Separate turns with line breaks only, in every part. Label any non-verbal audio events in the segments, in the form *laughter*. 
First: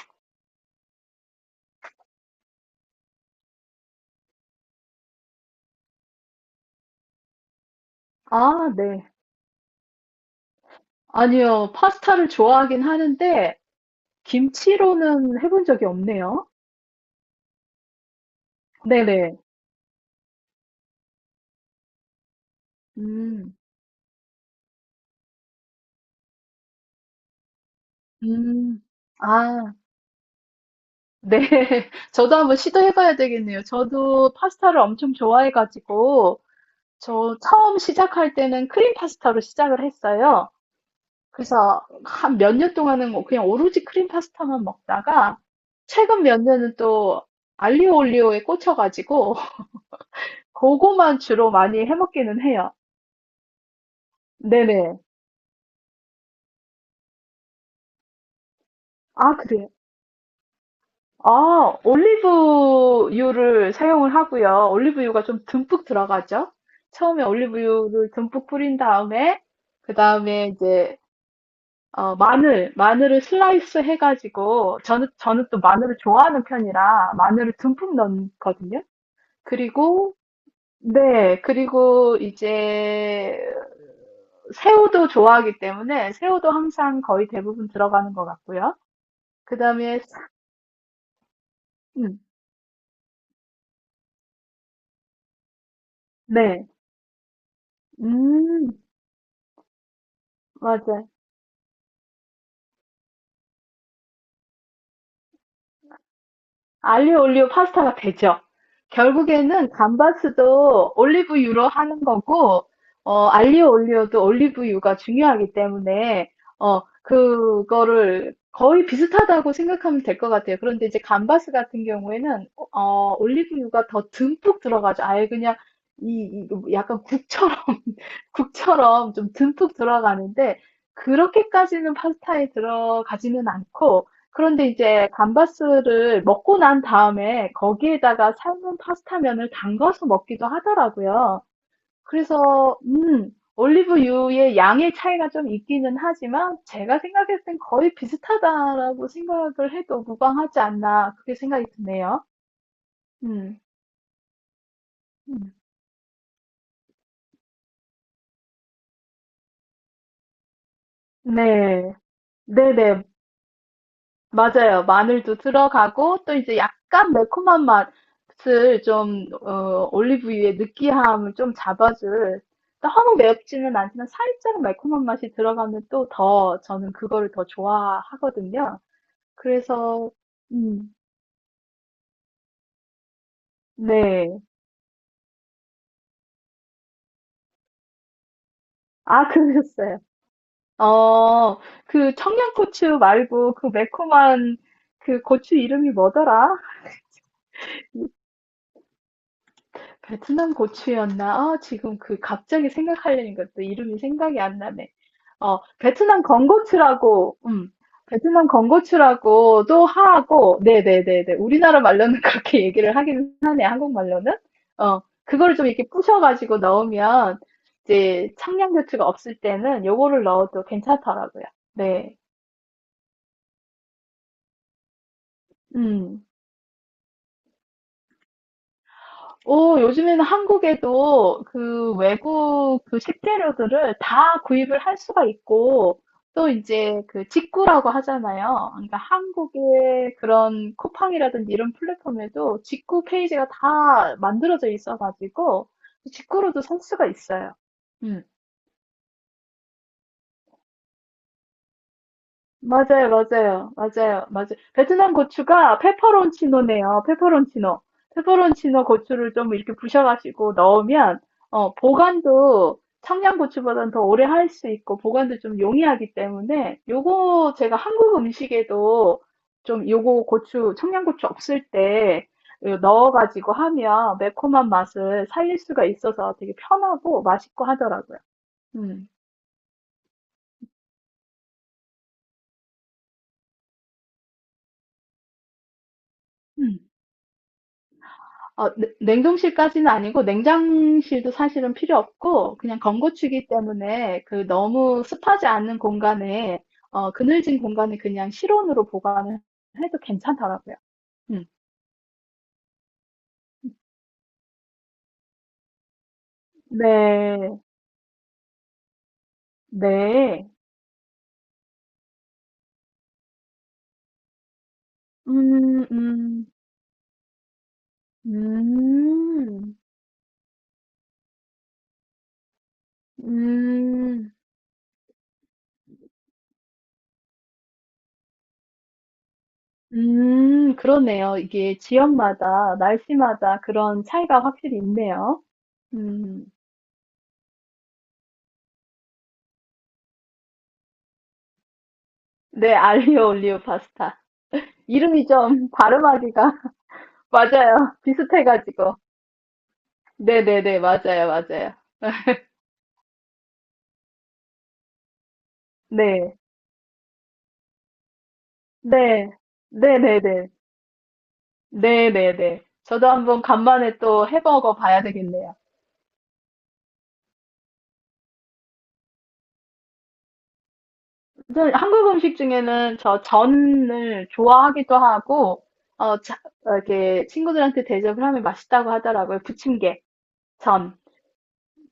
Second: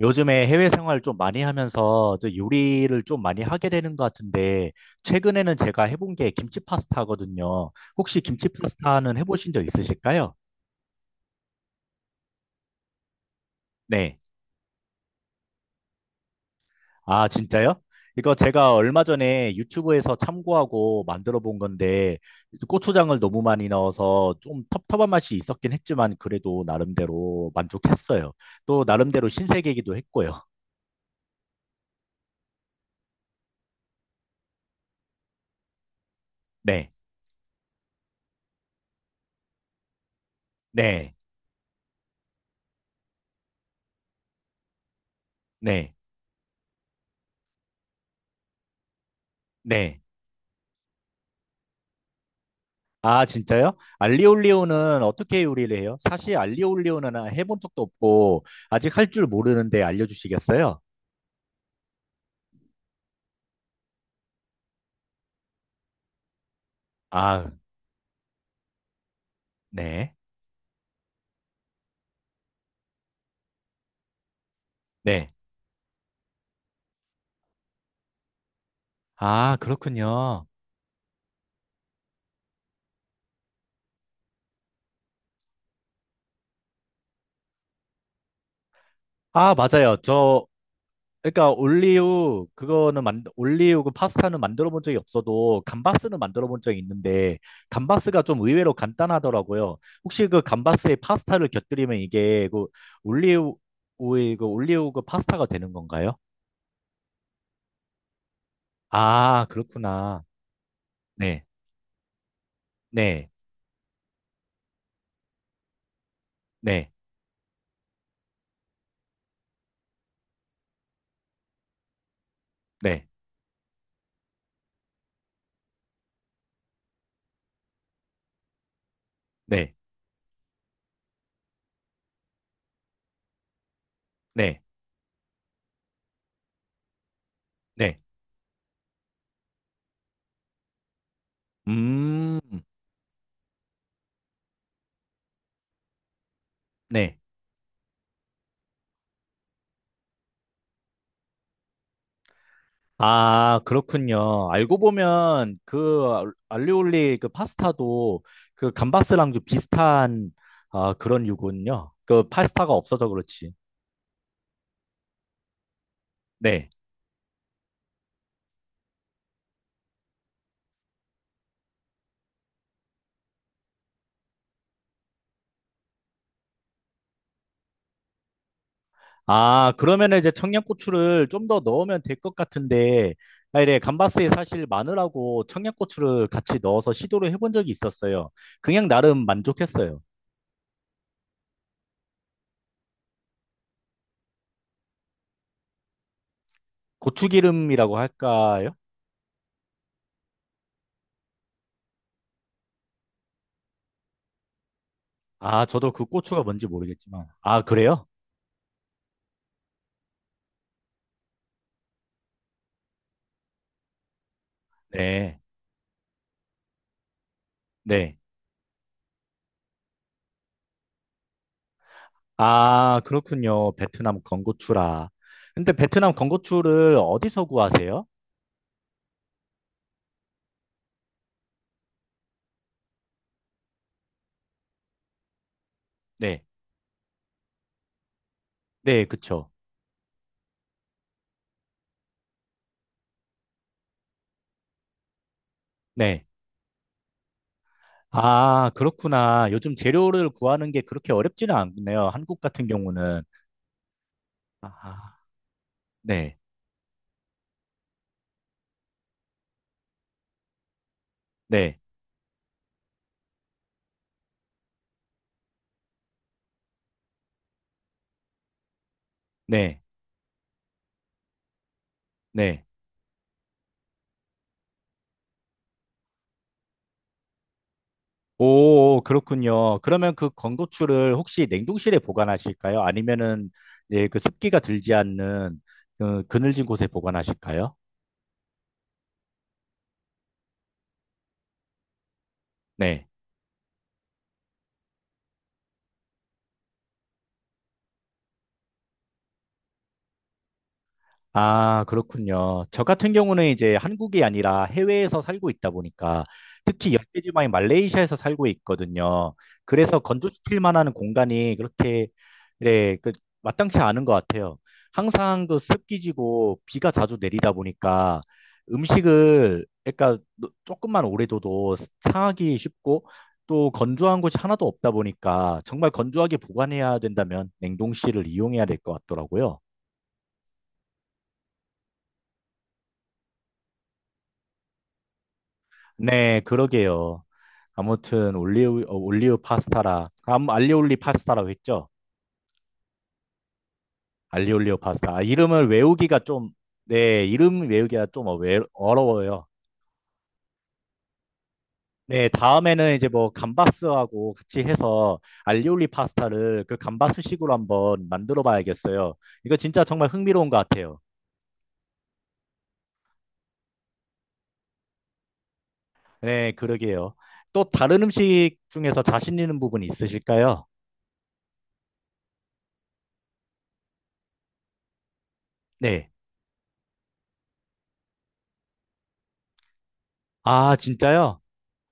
요즘에 해외 생활 좀 많이 하면서 저 요리를 좀 많이 하게 되는 것 같은데, 최근에는 제가 해본 게 김치 파스타거든요. 혹시 김치
아, 네.
파스타는 해보신 적 있으실까요?
아니요. 파스타를 좋아하긴 하는데,
네.
김치로는 해본 적이 없네요.
아, 진짜요? 이거 제가 얼마
네네.
전에 유튜브에서 참고하고 만들어 본 건데, 고추장을 너무
음,
많이 넣어서 좀 텁텁한 맛이 있었긴 했지만, 그래도 나름대로 만족했어요.
음.
또 나름대로
아,
신세계이기도 했고요.
네. *laughs* 저도 한번 시도해봐야 되겠네요. 저도 파스타를 엄청 좋아해가지고,
네.
저 처음 시작할 때는 크림 파스타로 시작을 했어요.
네.
그래서 한 몇 년 동안은 뭐 그냥 오로지 크림 파스타만 먹다가,
네.
최근 몇 년은 또 알리오 올리오에 꽂혀가지고, *laughs*
네.
그거만 주로 많이 해먹기는 해요.
아, 진짜요?
네네.
알리올리오는 어떻게 요리를 해요? 사실 알리올리오는 해본 적도 없고 아직 할 줄
아, 그래요?
모르는데 알려주시겠어요?
아, 올리브유를 사용을 하고요. 올리브유가 좀 듬뿍 들어가죠? 처음에
아,
올리브유를 듬뿍 뿌린 다음에, 그
네.
다음에 이제, 마늘을 슬라이스 해가지고,
네.
저는 또 마늘을 좋아하는 편이라 마늘을 듬뿍 넣거든요.
아,
그리고,
그렇군요.
네, 그리고 이제, 새우도 좋아하기 때문에 새우도 항상 거의 대부분 들어가는 것 같고요.
아,
그
맞아요.
다음에,
저 그러니까
음,
올리오 그거는 만 올리오 그 파스타는 만들어 본 적이 없어도 감바스는 만들어 본
네.
적이 있는데 감바스가 좀 의외로
음.
간단하더라고요. 혹시 그 감바스에
맞아요.
파스타를 곁들이면 이게 그 올리오의 그 올리오 그 파스타가 되는 건가요?
알리오 올리오 파스타가 되죠.
아,
결국에는
그렇구나.
감바스도
네,
올리브유로 하는 거고,
네,
알리오 올리오도 올리브유가 중요하기 때문에,
네,
그거를 거의 비슷하다고 생각하면 될 것 같아요. 그런데 이제 감바스 같은 경우에는,
네,
올리브유가 더 듬뿍 들어가죠. 아예 그냥, 이 약간 국처럼, *laughs* 국처럼 좀
네,
듬뿍 들어가는데, 그렇게까지는 파스타에 들어가지는 않고,
네,
그런데 이제 감바스를 먹고 난 다음에
네.
거기에다가 삶은 파스타면을 담가서 먹기도 하더라고요.
음,
그래서 올리브유의 양의 차이가 좀 있기는 하지만 제가
네.
생각했을 땐 거의 비슷하다라고 생각을 해도 무방하지 않나 그렇게 생각이 드네요.
아,
음.
그렇군요. 알고
음.
보면 그 리올리 그 파스타도 그 감바스랑 좀 비슷한 아, 그런 유군요.
네.
그 파스타가
네네,
없어서 그렇지.
맞아요. 마늘도 들어가고 또 이제
네.
약간 매콤한 맛을 좀 올리브유의 느끼함을 좀 잡아줄 너무 맵지는 않지만 살짝 매콤한 맛이 들어가면 또 더 저는 그거를 더 좋아하거든요.
아,
그래서
그러면 이제
음,
청양고추를 좀 더 넣으면 될 것 같은데, 아, 이래 감바스에
네.
사실 마늘하고 청양고추를 같이 넣어서 시도를 해본 적이 있었어요. 그냥 나름
아, *laughs*
만족했어요.
그러셨어요. 어, 그 청양고추 말고 그 매콤한 그 고추 이름이 뭐더라?
고추기름이라고 할까요?
베트남 고추였나? 아, 지금 그 갑자기 생각하려니까 또 이름이 생각이 안 나네.
아, 저도 그
베트남
고추가 뭔지 모르겠지만.
건고추라고,
아, 그래요?
베트남 건고추라고도 하고, 네네네네. 우리나라 말로는 *laughs* 그렇게 얘기를 하긴 하네, 한국말로는.
네.
그걸 좀 이렇게 부셔가지고 넣으면,
네.
이제 청양고추가 없을 때는 요거를 넣어도 괜찮더라고요. 네.
아, 그렇군요. 베트남 건고추라. 근데 베트남
음.
건고추를 어디서 구하세요?
오, 요즘에는 한국에도 그 외국 그 식재료들을 다 구입을 할 수가 있고,
네.
또 이제 그 직구라고 하잖아요. 그러니까
네, 그쵸.
한국의 그런 쿠팡이라든지 이런 플랫폼에도 직구 페이지가 다 만들어져 있어가지고,
네.
직구로도 살 수가 있어요. 음.
아, 그렇구나. 요즘 재료를 구하는 게 그렇게 어렵지는 않네요. 한국 같은
맞아요,
경우는.
맞아요, 맞아요, 맞아요. 베트남
아,
고추가
네.
페퍼론치노네요. 페퍼론치노. 페퍼론치노 고추를 좀 이렇게 부셔가지고 넣으면,
네.
보관도 청양고추보다는 더 오래 할 수 있고, 보관도 좀 용이하기 때문에, 요거 제가 한국 음식에도
네.
좀 요거 고추, 청양고추 없을 때
네.
요 넣어가지고 하면 매콤한 맛을 살릴 수가 있어서 되게 편하고 맛있고 하더라고요.
오,
음.
그렇군요. 그러면 그 건고추를 혹시 냉동실에 보관하실까요? 아니면은 예, 그 습기가 들지 않는 그 그늘진 곳에 보관하실까요?
냉동실까지는 아니고 냉장실도 사실은 필요 없고 그냥
네.
건고추기 때문에 그 너무 습하지 않는 공간에 그늘진 공간에 그냥 실온으로 보관을 해도 괜찮더라고요. 음.
아, 그렇군요. 저 같은 경우는 이제 한국이 아니라 해외에서 살고 있다 보니까 특히 열대 지방인
네,
말레이시아에서 살고 있거든요. 그래서
네,
건조시킬 만한 공간이 그렇게 네, 그 마땅치 않은 것 같아요. 항상 그
음, 음,
습기지고 비가 자주 내리다 보니까 음식을
음,
그러니까 조금만 오래 둬도 상하기 쉽고 또 건조한
음,
곳이 하나도 없다 보니까 정말 건조하게 보관해야 된다면 냉동실을 이용해야 될 것 같더라고요.
그러네요. 이게 지역마다 날씨마다 그런 차이가 확실히 있네요.
네,
음,
그러게요. 아무튼 올리오 올리오 파스타라 암 알리올리 파스타라고 했죠?
네, 알리오 올리오 파스타.
알리올리오 파스타. 아,
이름이
이름을
좀 *laughs*
외우기가 좀
발음하기가
네, 이름
맞아요.
외우기가 좀
비슷해가지고.
어려워요.
네네네, 맞아요, 맞아요.
네, 다음에는 이제 뭐 감바스하고 같이 해서 알리올리
네,
파스타를 그 감바스식으로 한번 만들어 봐야겠어요.
네,
이거 진짜 정말
네네네,
흥미로운 것 같아요.
네네네. 저도 한번 간만에 또 해먹어 봐야 되겠네요.
네, 그러게요. 또 다른 음식 중에서 자신 있는 부분이 있으실까요?
저는 한국 음식 중에는 저 전을 좋아하기도 하고,
네.
어, 자- 이렇게 친구들한테 대접을 하면 맛있다고 하더라고요. 부침개,
아,
전.
진짜요?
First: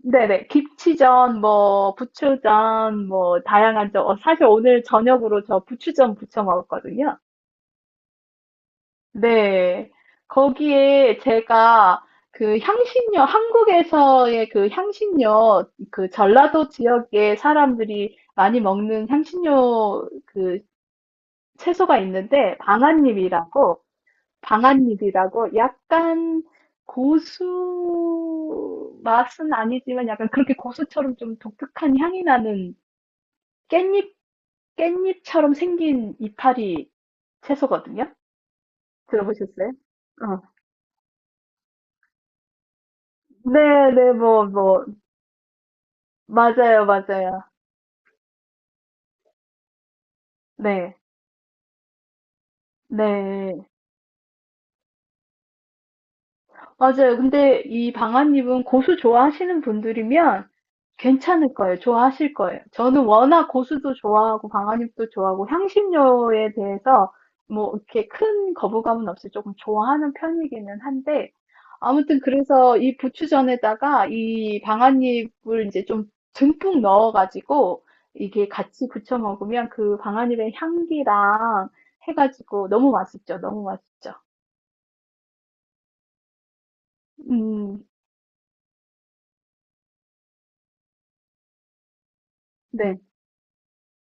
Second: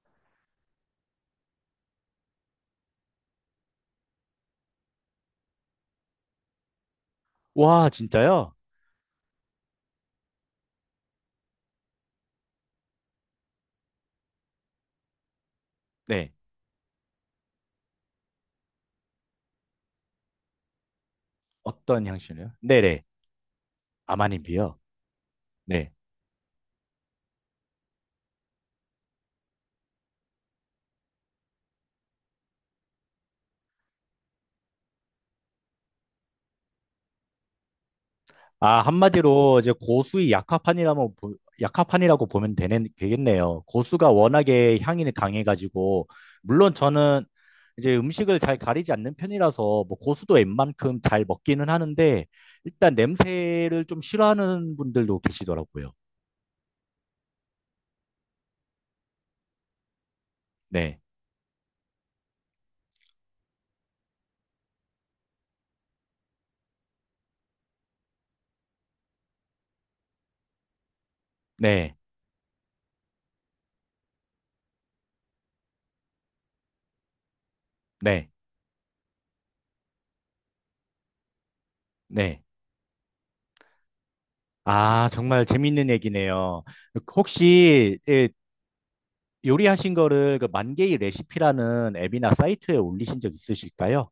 네네, 김치전, 뭐, 부추전, 뭐, 다양한 전. 사실 오늘 저녁으로 저 부추전 부쳐 먹었거든요.
와, 진짜요?
네. 거기에 제가 그 향신료, 한국에서의 그 향신료, 그
네.
전라도 지역의 사람들이 많이 먹는 향신료 그 채소가
어떤 향신료요?
있는데,
네네. 아마님비요.
방아잎이라고
네.
약간 고수 맛은 아니지만 약간 그렇게 고수처럼 좀 독특한 향이 나는 깻잎, 깻잎처럼 생긴 이파리 채소거든요.
아, 한마디로
들어보셨어요?
이제 고수의 약화판이라면 약화판이라고 보면 되네,
네,
되겠네요. 고수가
네, 뭐,
워낙에
뭐,
향이 강해가지고 물론
맞아요,
저는
맞아요.
이제 음식을 잘 가리지 않는 편이라서 뭐 고수도
네,
웬만큼 잘 먹기는 하는데 일단
네.
냄새를 좀 싫어하는 분들도 계시더라고요.
맞아요. 근데 이 방아잎은 고수 좋아하시는 분들이면
네,
괜찮을 거예요. 좋아하실 거예요. 저는 워낙 고수도 좋아하고 방아잎도 좋아하고 향신료에 대해서 뭐 이렇게 큰 거부감은 없이 조금 좋아하는 편이기는 한데
네,
아무튼 그래서 이 부추전에다가 이 방아잎을 이제 좀 듬뿍 넣어가지고
네,
이게 같이 부쳐 먹으면 그 방아잎의 향기랑
네.
해가지고 너무 맛있죠. 너무 맛있죠.
아, 정말 재밌는 얘기네요.
음,
혹시 예, 요리하신 거를 그 만개의 레시피라는 앱이나 사이트에
네.
올리신 적 있으실까요?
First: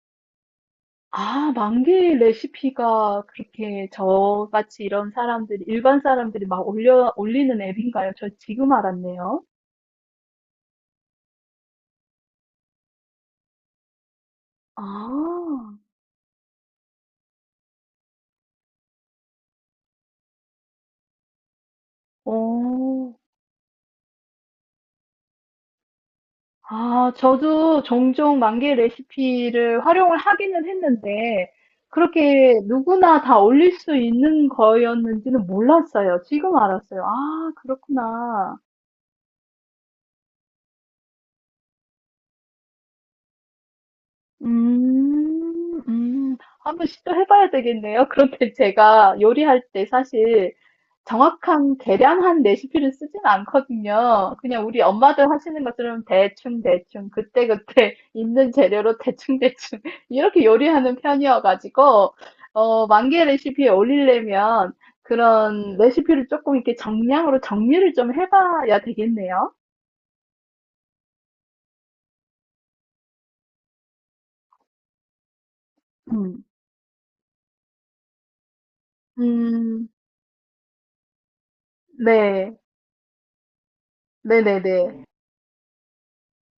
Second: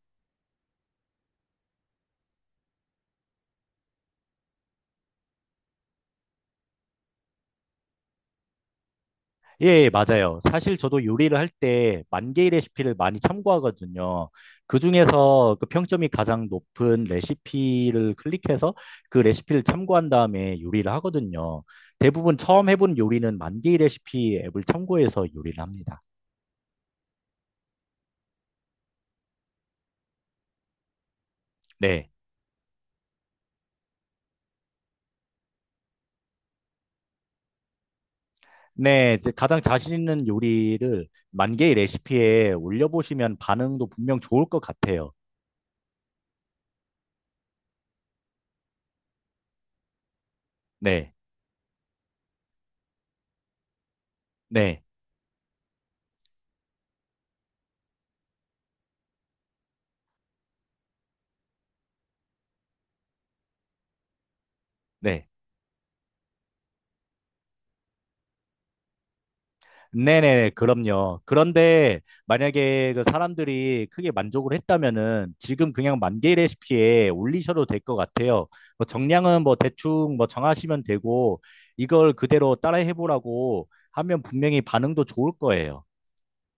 아, 만개의 레시피가 그렇게 저같이 이런 사람들이, 일반 사람들이 막 올리는 앱인가요? 저 지금 알았네요.
예, 예, 맞아요. 사실 저도 요리를 할 때 만개의 레시피를 많이 참고하거든요. 그 중에서 그
아,
평점이 가장 높은 레시피를 클릭해서 그 레시피를 참고한 다음에 요리를 하거든요. 대부분 처음 해본
어,
요리는 만개의 레시피 앱을 참고해서 요리를 합니다.
아, 저도 종종 만개 레시피를 활용을 하기는 했는데,
네.
그렇게 누구나 다 올릴 수 있는 거였는지는 몰랐어요. 지금 알았어요. 아, 그렇구나.
네, 이제 가장 자신 있는 요리를 만개의 레시피에 올려보시면 반응도 분명 좋을 것 같아요.
음. 음. 한번 시도해 봐야 되겠네요. *laughs* 그런데 제가 요리할 때 사실
네,
정확한 계량한 레시피를 쓰진 않거든요. 그냥
네.
우리 엄마들 하시는 것처럼 대충대충, 그때그때 *laughs* 있는 재료로 대충대충, *laughs* 이렇게 요리하는 편이어가지고, 만개 레시피에 올리려면
네.
그런 레시피를 조금 이렇게 정량으로 정리를 좀 해봐야 되겠네요.
네네, 그럼요. 그런데 만약에 그 사람들이 크게 만족을 했다면은 지금 그냥 만개
음,
레시피에 올리셔도 될 것 같아요. 뭐 정량은 뭐
음,
대충 뭐 정하시면 되고 이걸 그대로
네.
따라 해보라고 하면 분명히 반응도
네네네.
좋을 거예요.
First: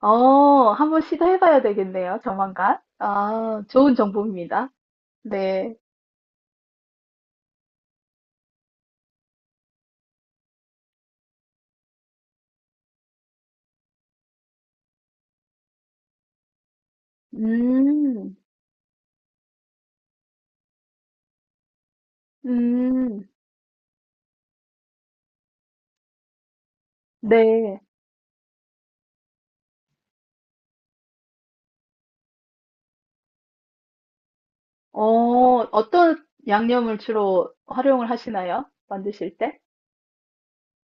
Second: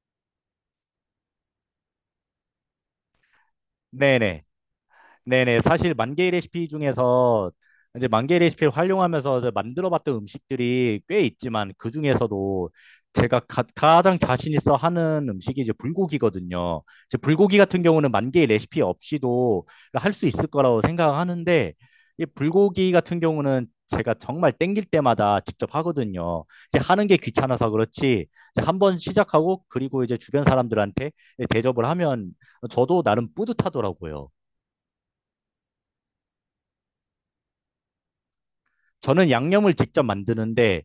한번 시도해봐야 되겠네요, 조만간. 아, 좋은
네네.
정보입니다.
네네.
네.
사실 만 개의 레시피 중에서 이제 만 개의 레시피를 활용하면서 이제 만들어봤던 음식들이 꽤 있지만 그 중에서도 제가 가장 자신 있어 하는 음식이 이제 불고기거든요. 이제 불고기 같은 경우는 만
음,
개의 레시피 없이도 할 수 있을 거라고 생각하는데 이 불고기 같은
음,
경우는 제가 정말 땡길 때마다 직접 하거든요. 이제 하는 게 귀찮아서
네.
그렇지 이제 한번 시작하고 그리고 이제 주변 사람들한테 대접을 하면 저도 나름 뿌듯하더라고요.
어, 어떤 양념을 주로 활용을 하시나요?
저는
만드실 때?
양념을 직접 만드는데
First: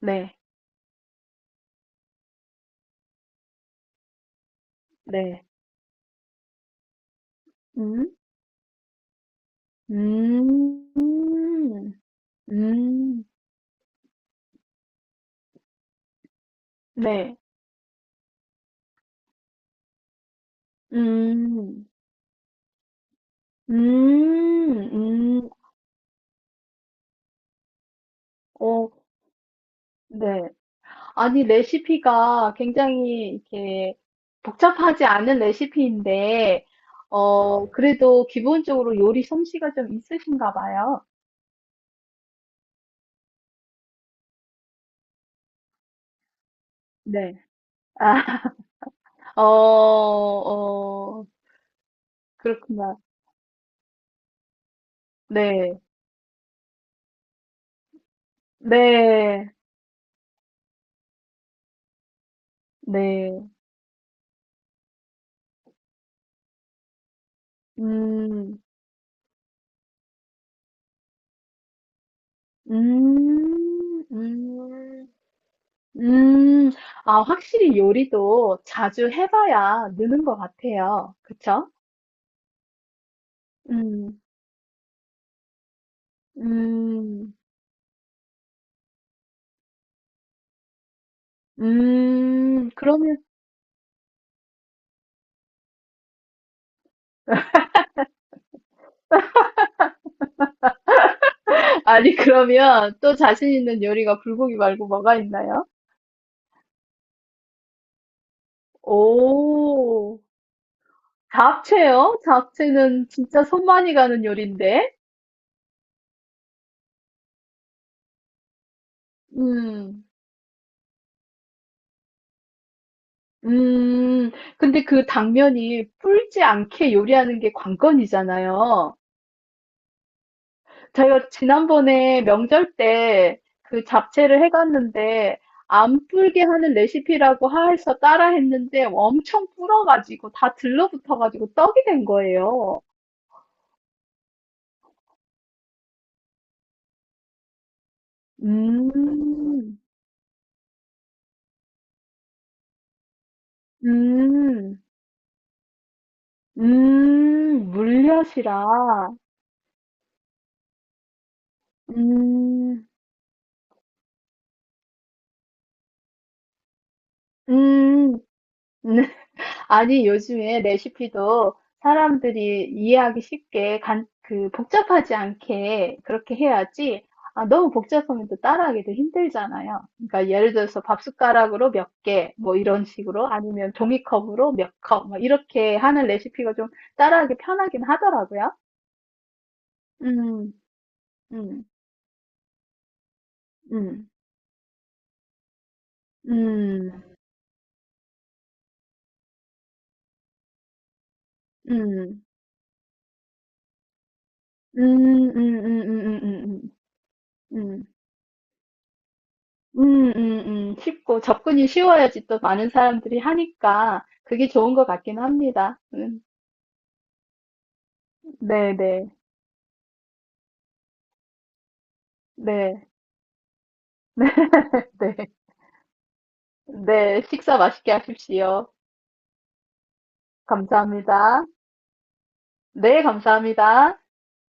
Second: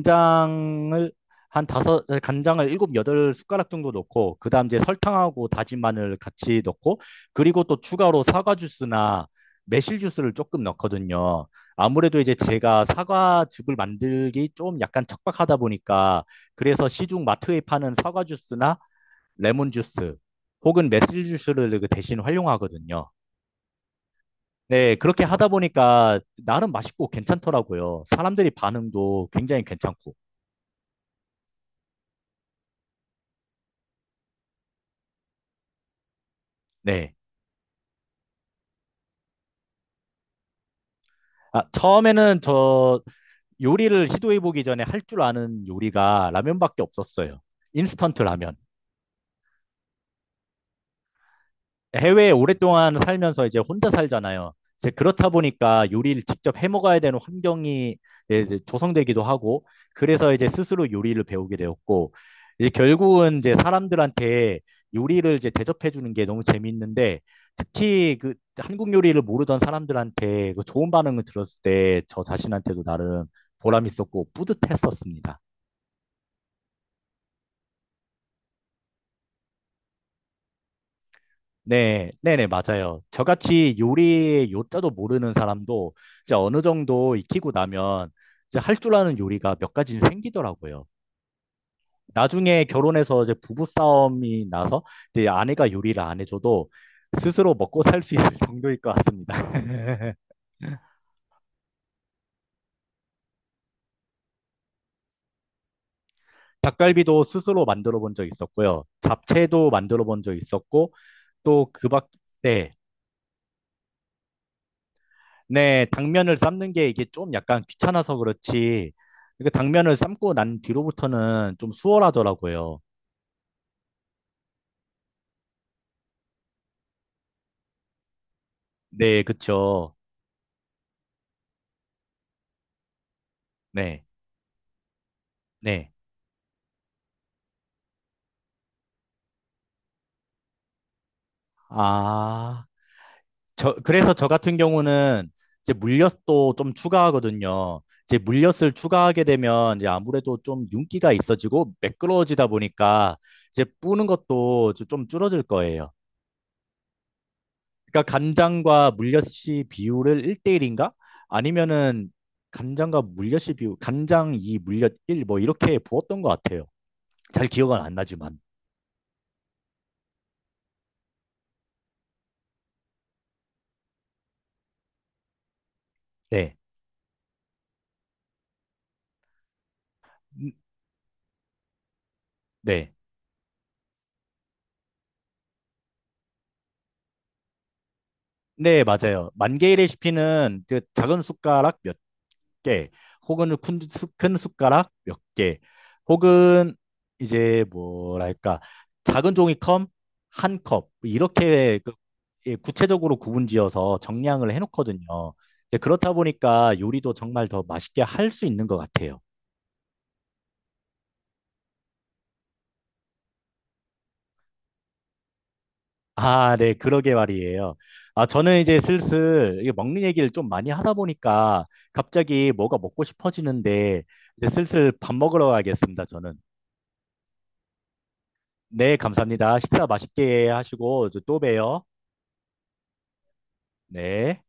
네,
한 다섯 간장을 일곱 여덟 숟가락 정도 넣고 그다음 이제
네.
설탕하고 다진 마늘 같이 넣고 그리고 또
음,
추가로 사과 주스나 매실 주스를 조금
음,
넣거든요. 아무래도 이제 제가
음,
사과즙을 만들기 좀 약간 척박하다 보니까 그래서 시중
네.
마트에 파는 사과 주스나 레몬 주스 혹은 매실 주스를
음,
그 대신 활용하거든요. 네, 그렇게
음,
하다
음,
보니까 나름 맛있고 괜찮더라고요. 사람들이
어,
반응도 굉장히 괜찮고.
네. 아니, 레시피가 굉장히 이렇게 복잡하지 않은 레시피인데,
네.
그래도 기본적으로 요리 솜씨가 좀 있으신가 봐요.
아, 처음에는 저 요리를 시도해보기 전에 할 줄 아는 요리가 라면밖에 없었어요.
네.
인스턴트
아,
라면.
어, 어,
해외에 오랫동안
그렇구나.
살면서 이제 혼자 살잖아요. 이제 그렇다
네,
보니까 요리를 직접 해 먹어야 되는 환경이 이제 조성되기도
네,
하고, 그래서 이제 스스로 요리를 배우게 되었고, 이제 결국은
네.
이제 사람들한테 요리를 이제 대접해 주는 게 너무 재밌는데, 특히 그
음,
한국 요리를 모르던 사람들한테 그 좋은 반응을 들었을 때 저 자신한테도 나름 보람
음,
있었고
음,
뿌듯했었습니다.
음. 아, 확실히 요리도 자주 해봐야 느는 것 같아요. 그쵸?
네, 네네, 맞아요. 저같이
음,
요리의 요자도 모르는 사람도 이제 어느 정도
음.
익히고 나면 이제 할 줄 아는 요리가 몇 가지는 생기더라고요. 나중에 결혼해서
그러면,
이제 부부싸움이 나서 이제 아내가 요리를 안 해줘도 스스로 먹고 살 수 있을 *laughs* 정도일 것 같습니다. *laughs*
*laughs* 아니, 그러면 또 자신 있는 요리가 불고기 말고 뭐가 있나요?
닭갈비도 스스로 만들어 본 적 있었고요. 잡채도 만들어
오,
본 적 있었고, 또 그 밖,
잡채요?
네.
잡채는 진짜 손 많이 가는 요리인데?
네, 당면을 삶는 게 이게 좀 약간 귀찮아서 그렇지. 그 당면을
음,
삶고 난 뒤로부터는 좀 수월하더라고요.
음, 근데 그 당면이 불지 않게 요리하는 게 관건이잖아요.
네, 그쵸.
제가 지난번에 명절 때 그
네,
잡채를 해갔는데,
네.
안 불게 하는 레시피라고 해서 따라 했는데 엄청 불어가지고 다 들러붙어가지고 떡이 된
아,
거예요.
저, 그래서 저 같은 경우는 이제 물엿도 좀 추가하거든요. 이제 물엿을 추가하게 되면
음,
이제 아무래도 좀 윤기가 있어지고 매끄러워지다 보니까 이제 뿌는 것도
음,
좀 줄어들 거예요. 그러니까
물엿이라.
간장과 물엿이 비율을 1대1인가? 아니면은
음,
간장과 물엿이 비율, 간장 2, 물엿 1, 뭐 이렇게 부었던 것 같아요. 잘 기억은 안
음.
나지만.
*laughs* 아니, 요즘에 레시피도 사람들이 이해하기 쉽게 복잡하지 않게 그렇게
네.
해야지. 아, 너무 복잡하면 또 따라하기도 힘들잖아요. 그러니까
음,
예를 들어서 밥 숟가락으로 몇 개, 뭐 이런
네.
식으로 아니면 종이컵으로 몇 컵, 뭐 이렇게 하는 레시피가 좀 따라하기 편하긴 하더라고요.
네, 맞아요. 만 개의
음,
레시피는 그 작은
음,
숟가락 몇 개, 혹은 큰,
음.
큰 숟가락 몇 개, 혹은
음,
이제 뭐랄까, 작은 종이컵 한 컵, 이렇게 그-
음,
예, 구체적으로 구분지어서 정량을
음,
해놓거든요.
음,
이제
음,
그렇다
음, 음,
보니까 요리도 정말
음,
더
음,
맛있게 할 수 있는 것 같아요.
쉽고 접근이 쉬워야지 또 많은 사람들이 하니까 그게 좋은 것 같긴 합니다.
아, 네, 그러게 말이에요. 아, 저는
네,
이제
네,
슬슬 이게 먹는 얘기를 좀 많이 하다 보니까 갑자기 뭐가
네,
먹고 싶어지는데 이제 슬슬
*laughs*
밥
네,
먹으러 가겠습니다, 저는.
네, 식사 맛있게 하십시오.
네, 감사합니다. 식사 맛있게 하시고 저또
감사합니다.
봬요.
네, 감사합니다.
네.